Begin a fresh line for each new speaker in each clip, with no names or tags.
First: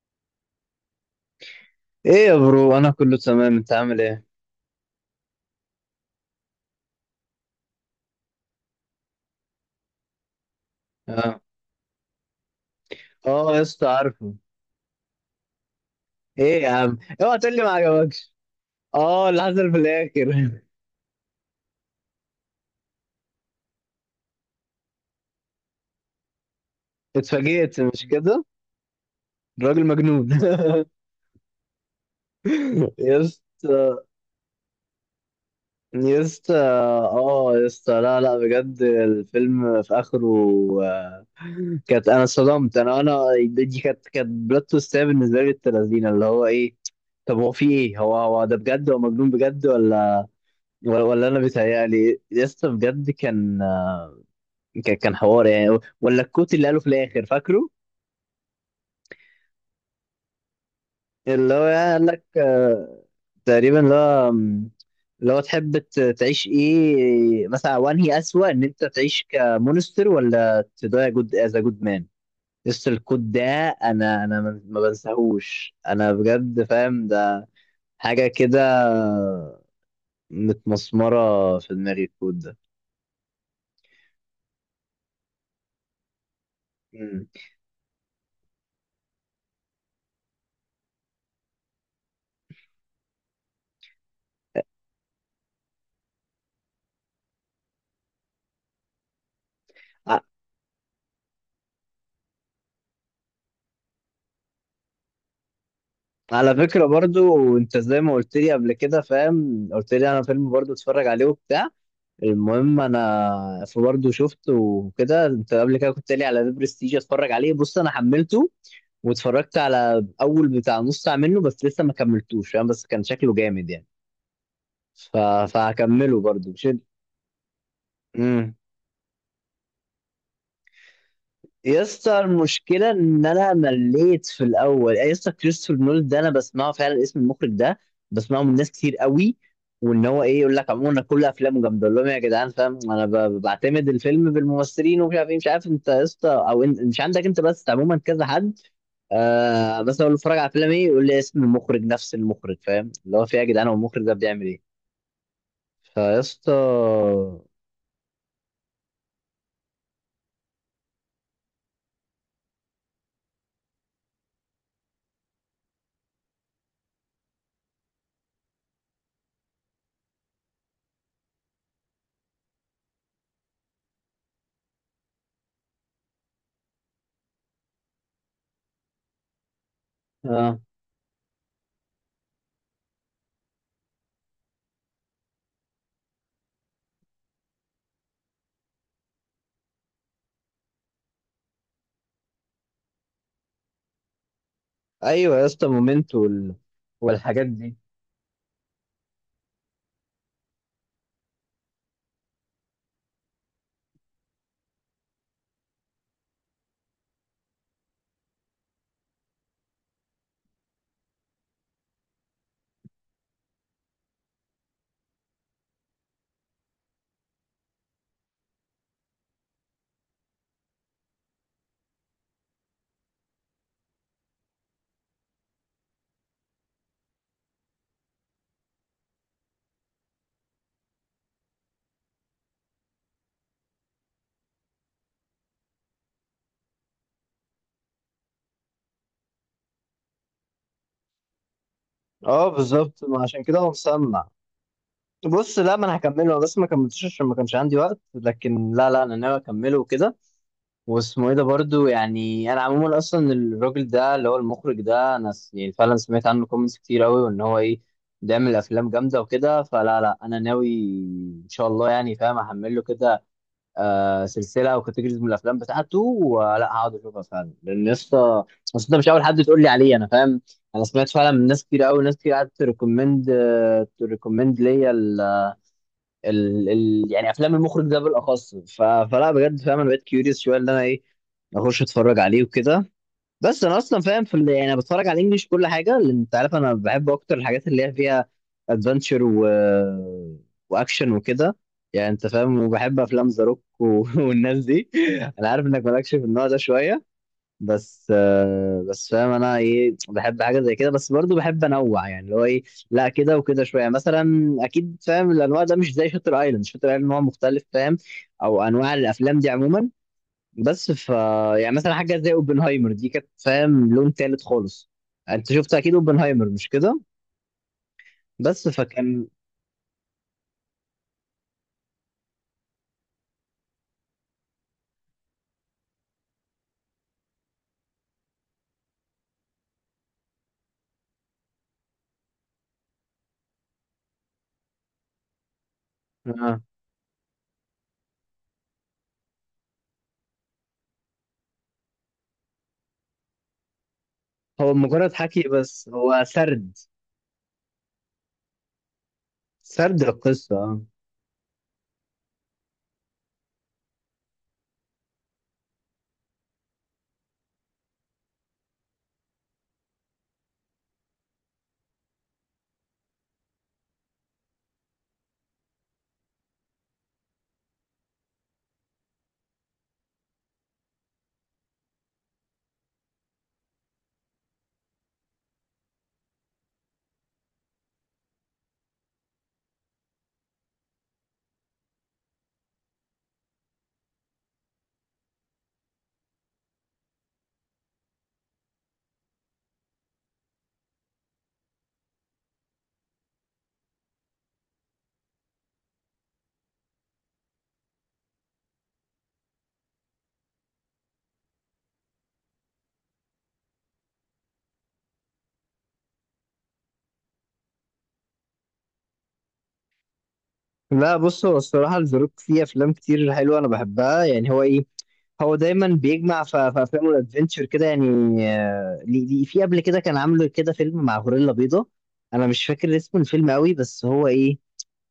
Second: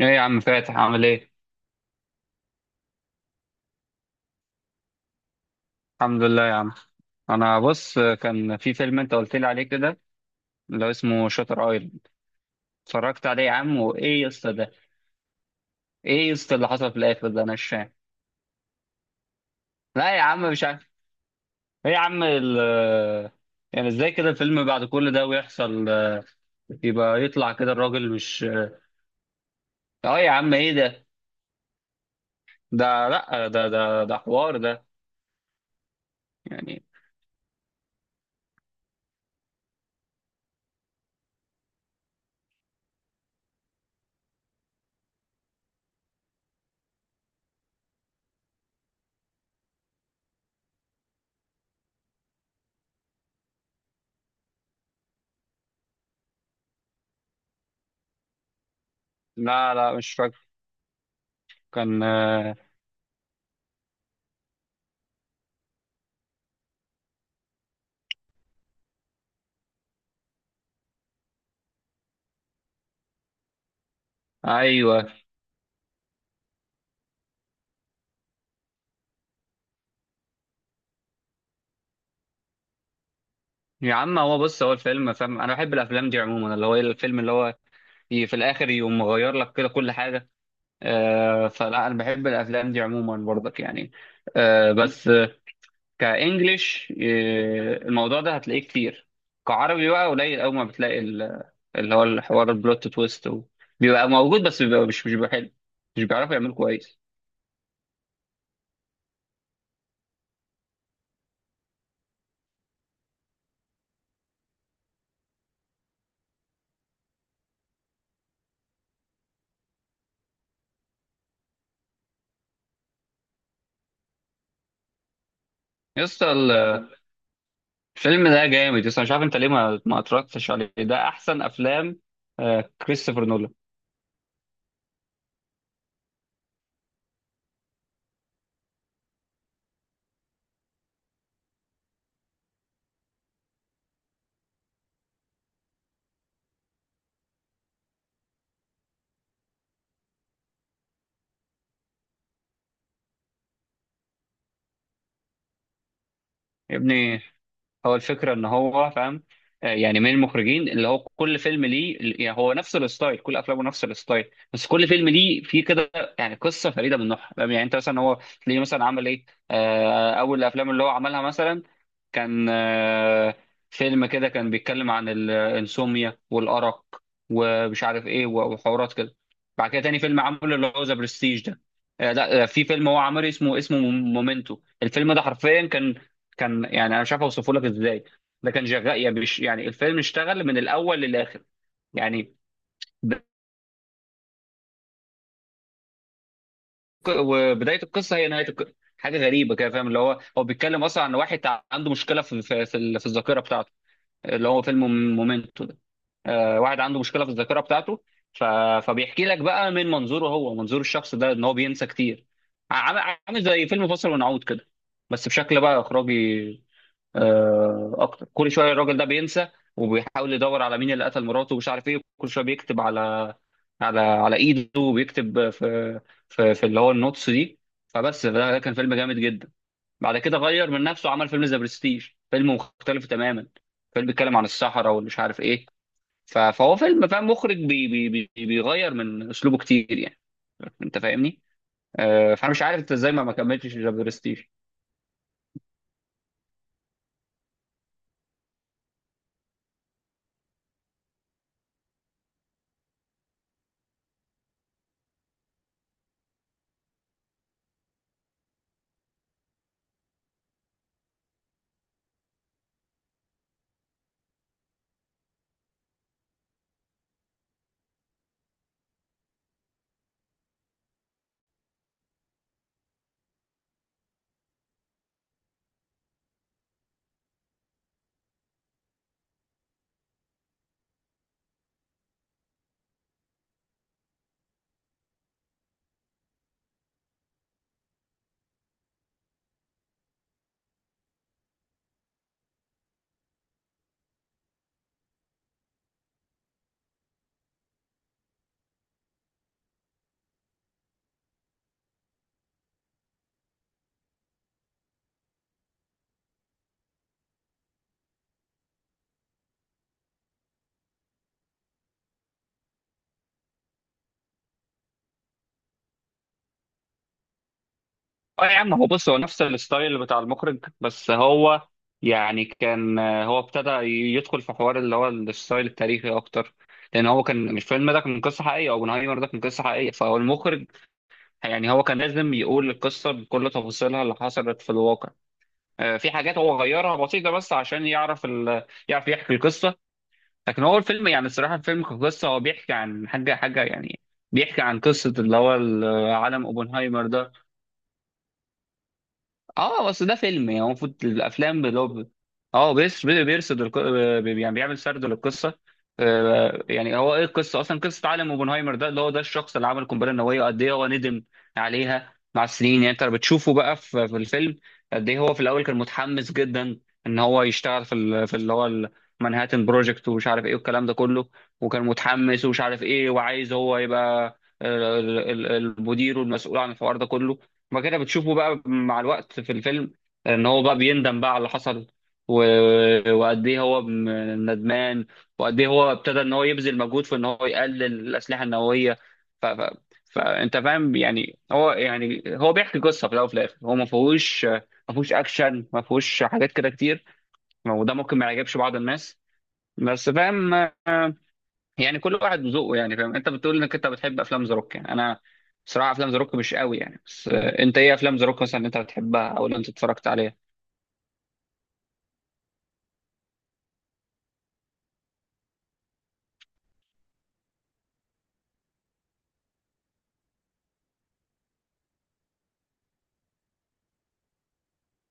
ايه يا عم فاتح عامل ايه؟
ايه يا برو، انا كله تمام، انت عامل ايه؟
الحمد لله يا عم. انا بص، كان في فيلم انت قلت لي عليه كده، اللي هو اسمه
اه.
شاتر ايلاند. اتفرجت عليه يا
اه يا
عم،
اسطى،
وايه يا
عارفه.
اسطى ده؟ ايه يا اسطى
ايه يا
اللي حصل في
عم،
الاخر
اوعى
ده؟ انا
تقول لي
مش
ما
فاهم.
عجبكش؟ اه، اللي حصل في
لا يا عم
الاخر.
مش عارف. ايه يا عم يعني ازاي كده الفيلم بعد كل ده ويحصل يبقى يطلع كده
اتفاجئت، مش
الراجل
كده؟
مش
الراجل
آه.
مجنون.
يا عم ايه ده؟ ده
يا
لا ده
اسطى.
ده ده حوار ده
يا اسطى،
يعني.
اه يا اسطى، لا لا بجد الفيلم في اخره آه، كانت، انا صدمت، انا. دي كانت بلوت تويستيه بالنسبه لي، التلازينه اللي هو ايه. طب هو في ايه، هو ده بجد هو مجنون بجد ولا، ولا انا بيتهيألي يا اسطى؟ بجد كان كان حوار يعني، ولا الكوت اللي قاله في الاخر فاكره؟
لا مش فاكر.
اللي هو يعني
كان
قال لك تقريبا اللي هو اللي هو تحب تعيش ايه مثلا، وانهي اسوأ، ان انت تعيش كمونستر ولا تضيع جود از جود مان. يس الكوت ده، انا ما
ايوه
بنساهوش، انا بجد فاهم ده، حاجه كده متمسمره في دماغي الكوت ده.
يا عم. هو بص، هو الفيلم، فاهم، انا بحب الافلام دي عموما، اللي هو الفيلم
مم.
اللي هو في الاخر يقوم مغير لك كده كل حاجه. آه فلا، انا بحب الافلام دي عموما برضك يعني. آه بس كانجليش آه الموضوع ده هتلاقيه كتير. كعربي بقى
ع-
قليل قوي، ما بتلاقي اللي هو الحوار البلوت تويست بيبقى موجود بس بيبقى مش بيبقى حلو. مش بيعرفوا يعملوا
على فكره
كويس.
برضو انت زي ما قلت لي قبل كده فاهم، قلت لي انا فيلم برضو اتفرج عليه وبتاع. المهم انا برضه شفته وكده، انت قبل كده كنت قايل لي على ذا برستيج اتفرج عليه. بص انا حملته واتفرجت على اول بتاع نص ساعه منه بس، لسه ما كملتوش فاهم، بس كان شكله جامد يعني. ف...
يا
فهكمله
اسطى
برضه مش.
الفيلم ده
امم
جامد يا اسطى. مش عارف انت ليه ما اتفرجتش عليه، ده احسن
يا
افلام.
اسطى
آه،
المشكله
كريستوفر
ان
نولان.
انا مليت في الاول يعني، يا اسطى كريستوفر نول ده انا بسمعه فعلا، اسم المخرج ده بسمعه من ناس كتير قوي، وان هو ايه، يقول لك عموما أنا كل افلامه جامده. اقول لهم يا جدعان فاهم، انا بعتمد الفيلم بالممثلين ومش عارف ايه، مش عارف انت يا اسطى او مش عندك انت، بس عموما كذا حد. آه بس اقول له اتفرج على فيلم، ايه يقول لي اسم المخرج نفس المخرج. فاهم اللي هو في إيه يا جدعان، هو المخرج ده بيعمل ايه؟ فيا اسطى.
يا ابني، هو الفكرة ان هو فاهم، يعني من المخرجين اللي هو كل فيلم ليه. يعني هو نفس الستايل، كل افلامه نفس الستايل، بس كل فيلم ليه فيه كده يعني قصة فريدة من نوعها، فاهم؟ يعني انت مثلا هو تلاقيه مثلا عمل ايه. اول الافلام اللي هو عملها مثلا كان فيلم كده كان بيتكلم عن الانسوميا والأرق ومش عارف ايه وحوارات كده. بعد كده تاني فيلم عمله
اه
اللي هو ذا برستيج ده. آه، لا آه، في فيلم هو عامل اسمه مومنتو. الفيلم ده حرفيا كان، كان، يعني انا مش عارف اوصفه لك ازاي. ده كان شغال يعني، يعني الفيلم اشتغل من الاول للاخر، يعني ب-
ايوه يا اسطى مومنتو والحاجات دي.
وبدايه القصه هي نهايه القصه، حاجه غريبه كده، فاهم؟ اللي هو هو بيتكلم اصلا عن واحد عنده مشكله في في الذاكره بتاعته، اللي هو فيلم مومنتو ده. واحد عنده مشكله في الذاكره بتاعته. ف... فبيحكي لك بقى من منظوره هو، منظور الشخص ده، ان هو بينسى كتير. عامل عامل زي فيلم فاصل ونعود كده، بس بشكل بقى اخراجي اكتر. كل شويه الراجل ده بينسى وبيحاول يدور على مين اللي قتل مراته ومش عارف ايه. كل شويه بيكتب على على ايده، وبيكتب في في اللي هو النوتس دي. فبس ده، ده كان فيلم جامد جدا. بعد كده غير من نفسه وعمل فيلم ذا برستيج، فيلم مختلف تماما. فيلم بيتكلم عن الصحراء والمش عارف ايه. فهو فيلم، فاهم، مخرج بي بي بي بيغير من اسلوبه كتير يعني، انت فاهمني.
اه
فانا مش عارف انت
بالظبط،
ازاي
ما
ما
عشان كده هو
كملتش ذا
مسمع.
برستيج.
بص لا، ما انا هكمله، انا بس ما كملتوش عشان ما كانش عندي وقت، لكن لا لا انا ناوي اكمله وكده. واسمه ايه ده برضو يعني، انا عموما اصلا الراجل ده اللي هو المخرج ده انا يعني فعلا سمعت عنه كومنتس كتير قوي، وان هو ايه بيعمل افلام جامده وكده. فلا لا انا ناوي ان شاء الله يعني فاهم، احمله كده آه سلسله او كاتيجوريز من الافلام بتاعته، ولا هقعد اشوفها فعلا، لان يا اسطى بس انت مش اول حد تقول لي عليه انا فاهم. انا سمعت فعلا من ناس كتير قوي، ناس كتير قعدت تريكومند، ليا ال يعني افلام المخرج ده بالاخص. فلا بجد فاهم انا بقيت كيوريوس شويه ان انا ايه، اخش اتفرج عليه وكده. بس انا اصلا فاهم في يعني انا بتفرج على الانجليش كل حاجه، لان انت عارف انا بحب اكتر الحاجات اللي هي فيها ادفنتشر واكشن وكده، يعني انت فاهم. وبحب افلام ذا روك و... والناس دي. انا عارف انك مالكش في النوع ده شويه، بس بس فاهم انا ايه، بحب حاجه زي كده، بس برضو بحب انوع يعني اللي هو ايه، لا كده وكده شويه مثلا، اكيد فاهم الانواع ده مش زي شاتر ايلاند. شاتر ايلاند نوع مختلف فاهم، او انواع الافلام دي عموما. بس ف، يعني مثلا حاجه زي اوبنهايمر دي كانت فاهم لون تالت خالص. انت شفت اكيد اوبنهايمر، مش كده؟
اه يا
بس
عم، هو بص، هو
فكان.
نفس الستايل بتاع المخرج، بس هو يعني كان هو ابتدى يدخل في حوار اللي هو الستايل التاريخي اكتر، لان هو كان الفيلم ده كان قصه حقيقيه. اوبنهايمر ده كان قصه حقيقيه، فهو المخرج يعني هو كان لازم يقول القصه بكل تفاصيلها اللي حصلت في الواقع. في حاجات
آه.
هو غيرها بسيطه، بس عشان يعرف يعرف يحكي القصه. لكن هو الفيلم، يعني الصراحه، الفيلم كقصه هو بيحكي عن حاجه يعني، بيحكي
هو
عن
مجرد
قصه اللي
حكي،
هو
بس هو
عالم
سرد،
اوبنهايمر ده. اه
سرد
بس ده فيلم
القصه
يعني هو
آه.
المفروض الافلام اللي هو بيرصد يعني بيعمل سرد للقصه. يعني هو ايه القصه اصلا؟ قصه عالم اوبنهايمر ده، اللي هو ده الشخص اللي عمل القنبله النوويه، وقد ايه هو ندم عليها مع السنين. يعني انت بتشوفه بقى في في الفيلم قد ايه هو في الاول كان متحمس جدا ان هو يشتغل في في اللي هو المنهاتن بروجكت ومش عارف ايه والكلام ده كله. وكان متحمس ومش عارف ايه وعايز هو يبقى المدير والمسؤول عن الحوار ده كله. بعد كده بتشوفه بقى مع الوقت في الفيلم ان هو بقى بيندم بقى على اللي حصل، وقد ايه هو ندمان، وقد ايه هو ابتدى ان هو يبذل مجهود في ان هو يقلل الاسلحه النوويه. ف... ف... فانت فاهم يعني، هو بيحكي قصه في الاول وفي الاخر هو ما فيهوش، ما فيهوش اكشن، ما فيهوش حاجات كده كتير، وده ممكن ما يعجبش بعض الناس. بس فاهم يعني كل واحد وذوقه. يعني فاهم، انت بتقول انك انت بتحب افلام ذا روك، يعني انا بصراحه افلام ذا روك مش قوي يعني. بس آه، انت ايه افلام ذا روك مثلا اللي انت بتحبها او اللي انت اتفرجت عليها؟
لا بص، هو الصراحه الزروك فيه افلام كتير حلوه انا بحبها، يعني هو ايه، هو دايما بيجمع في افلامه الادفنتشر كده يعني. في قبل كده كان عامل كده فيلم مع غوريلا بيضاء، انا مش فاكر اسم الفيلم قوي، بس هو ايه،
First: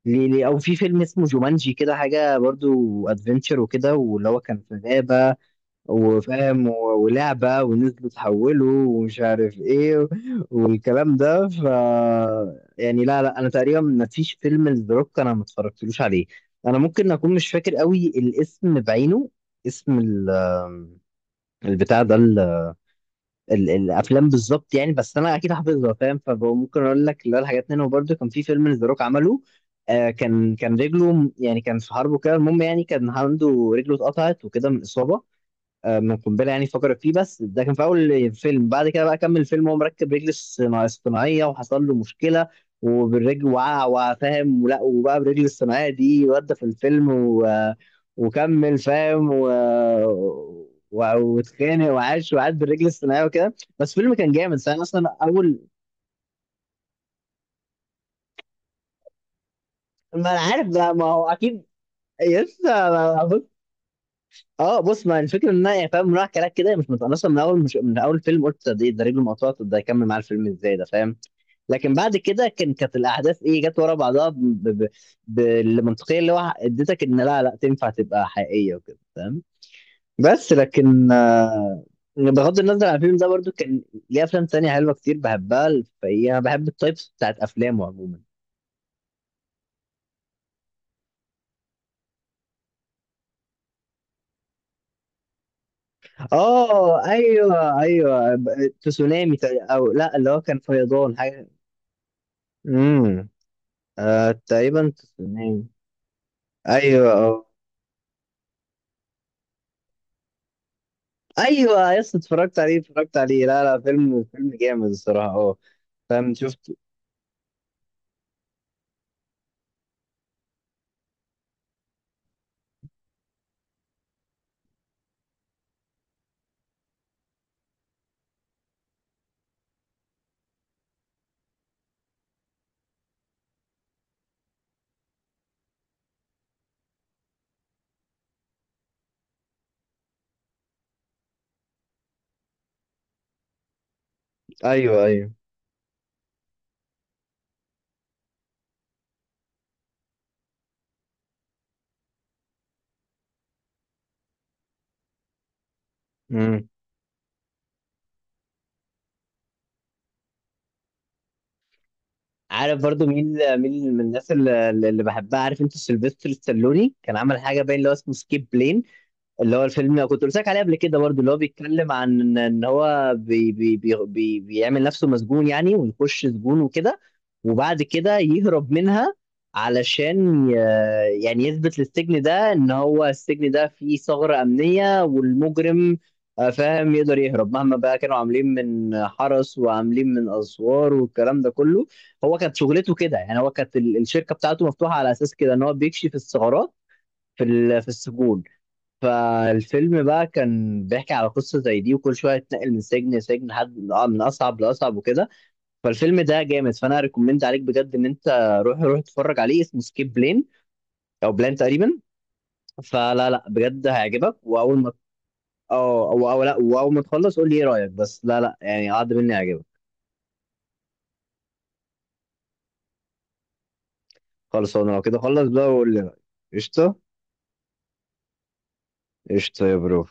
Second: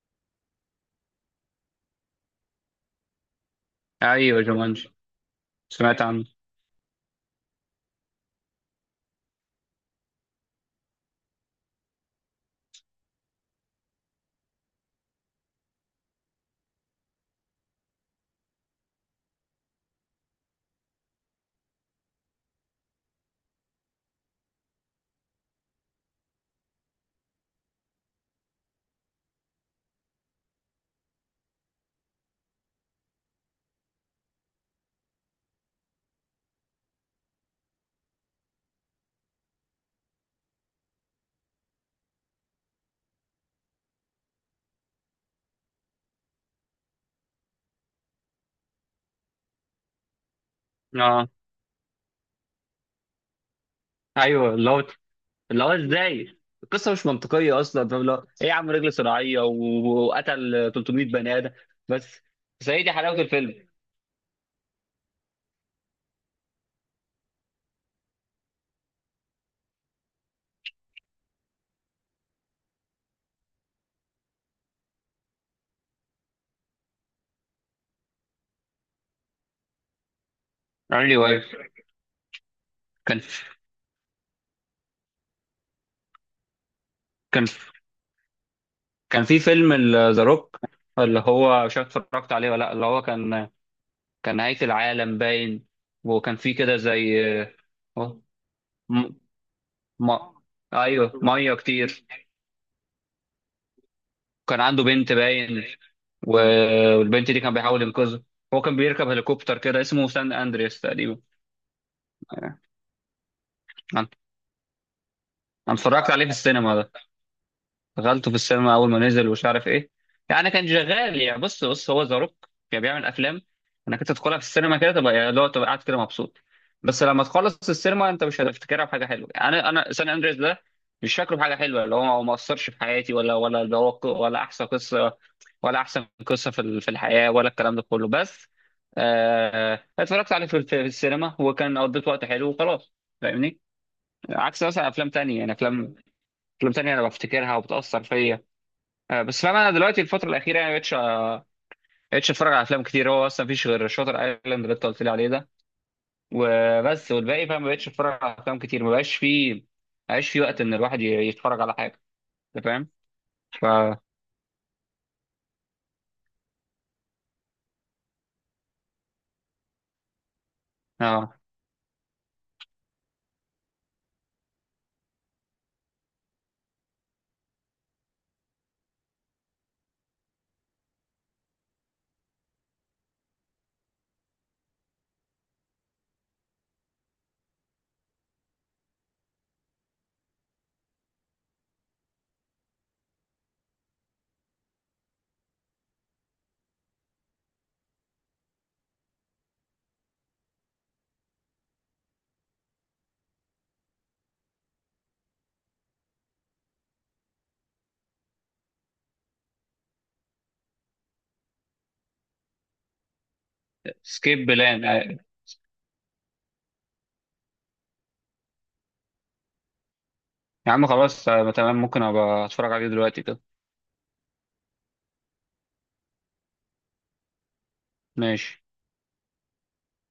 ليه ليه او في فيلم اسمه جومانجي كده حاجه، برضو ادفنتشر وكده، واللي هو
ايوه،
كان في
جومانجي،
غابه
سمعت عنه.
وفاهم، ولعبه ونزلوا تحولوا ومش عارف ايه والكلام ده. ف يعني لا لا، انا تقريبا ما فيش فيلم لدروك انا ما اتفرجتلوش عليه. انا ممكن اكون مش فاكر قوي الاسم بعينه، اسم البتاع ده، الافلام بالظبط يعني، بس انا اكيد حافظها فاهم. فممكن اقول لك اللي هو الحاجات منهم، برضه كان في فيلم ذا روك عمله آه، كان كان رجله يعني كان في حرب وكده، المهم يعني كان عنده رجله اتقطعت وكده من اصابه من قنبله يعني فقرت فيه. بس ده كان في اول فيلم، بعد كده بقى كمل الفيلم وهو مركب رجل اصطناعيه، وحصل له مشكله وبالرجل وقع وفاهم، ولا وبقى بالرجل الصناعيه دي ودى في الفيلم و... وكمل فاهم و... و...
اه
واتخانق وعاش وقعد بالرجل الصناعيه وكده. بس الفيلم كان جامد،
ايوه،
بس
اللي
انا
هو،
اصلا اول
اللي هو ازاي القصه مش منطقيه اصلا، فاهم؟ اللي هو ايه يا عم، رجل صناعيه
ما. انا عارف
وقتل
ده، ما
300
هو
بني ادم.
اكيد.
بس
يس.
بس هي دي حلاوه الفيلم.
اه بص، ما الفكره ان انا يعني فاهم رايح كلام كده مش انا اصلا من اول، مش من اول فيلم قلت ده ده رجله مقطوعه، طب ده هيكمل معاه الفيلم ازاي ده فاهم. لكن بعد كده كان، كانت الاحداث ايه جت ورا بعضها ب... بالمنطقيه اللي هو اديتك ان لا لا تنفع تبقى حقيقيه وكده فاهم. بس لكن
ايوه ايوه.
بغض النظر عن الفيلم
كان
ده برضو كان ليه افلام تانية حلوه كتير بحبها، فهي انا بحب التايبس بتاعت
كان
افلامه عموما.
كان في فيلم ذا روك اللي هو مش عارف اتفرجت عليه ولا لا، اللي هو كان، كان نهاية العالم باين، وكان في كده
اه
زي
ايوه
آه،
ايوه،
م...
تسونامي او لا، اللي
ما...
هو كان
ايوه،
فيضان حاجه.
ميه كتير.
امم آه
كان عنده
تقريبا
بنت باين،
تسونامي. ايوه،
والبنت دي
اه
كان بيحاول ينقذها. هو كان بيركب هليكوبتر كده اسمه سان اندرياس تقريبا.
ايوه، يس اتفرجت عليه، اتفرجت عليه، لا لا
انا
فيلم، فيلم جامد الصراحه، اه.
أنا اتفرجت عليه في
فاهم شفت.
السينما ده، دخلته في السينما اول ما نزل ومش عارف ايه. يعني كان شغال يعني. بص هو ذا روك كان بيعمل افلام انك انت تدخلها في السينما كده تبقى يعني لو تبقى قاعد كده مبسوط، بس لما تخلص السينما انت مش هتفتكرها بحاجه حلوه يعني. انا سان اندريس ده مش فاكره بحاجه حلوه، اللي هو هو ما اثرش في حياتي ولا اللي هو ولا احسن قصه في في الحياه ولا الكلام ده كله. بس آه، اتفرجت عليه في في السينما وكان قضيت وقت حلو وخلاص، فاهمني؟ عكس مثلا
ايوه
افلام
ايوه.
تانية، يعني افلام، افلام تانية انا بفتكرها وبتاثر فيا. بس فاهم، انا دلوقتي الفتره الاخيره يعني مبقتش اتفرج على افلام كتير. هو اصلا مفيش غير شاطر ايلاند اللي انت قلت لي عليه ده،
امم
وبس. والباقي فاهم مبقتش اتفرج على افلام كتير، مبقاش فيه وقت ان الواحد يتفرج على حاجه، انت
عارف
فاهم.
برضو مين
ف
مين من الناس اللي بحبها، عارف انت سيلفستر ستالوني كان عمل حاجه باين اللي هو اسمه سكيب بلين. اللي هو الفيلم كنت قلت لك عليه قبل كده برضو، اللي
اه
هو بيتكلم عن ان هو بي بيعمل نفسه مسجون يعني، ويخش سجون وكده، وبعد كده يهرب منها، علشان يعني يثبت للسجن ده ان هو السجن ده فيه ثغرة أمنية، والمجرم فاهم يقدر يهرب مهما بقى كانوا عاملين من حرس، وعاملين من اسوار والكلام ده كله. هو كانت شغلته كده يعني، هو كانت الشركة بتاعته مفتوحة على اساس كده ان هو بيكشف الثغرات في في السجون. فالفيلم بقى كان بيحكي على قصة زي دي، وكل شوية تنقل من سجن لسجن لحد من أصعب لأصعب وكده. فالفيلم ده جامد، فأنا ريكومند عليك بجد، إن أنت روح روح اتفرج عليه، اسمه سكيب بلين، أو بلان تقريبا. فلا لا بجد هيعجبك،
سكيب
وأول
بلان،
ما.
آه،
أه أو، لا، وأول ما تخلص قول لي إيه رأيك، بس لا لا يعني عاد مني هيعجبك.
يا عم خلاص آه، تمام، ممكن ابقى اتفرج عليه دلوقتي كده.
خلاص أنا لو كده، خلص بقى وقول لي رأيك. قشطة.
ماشي.
قشطة يا برو.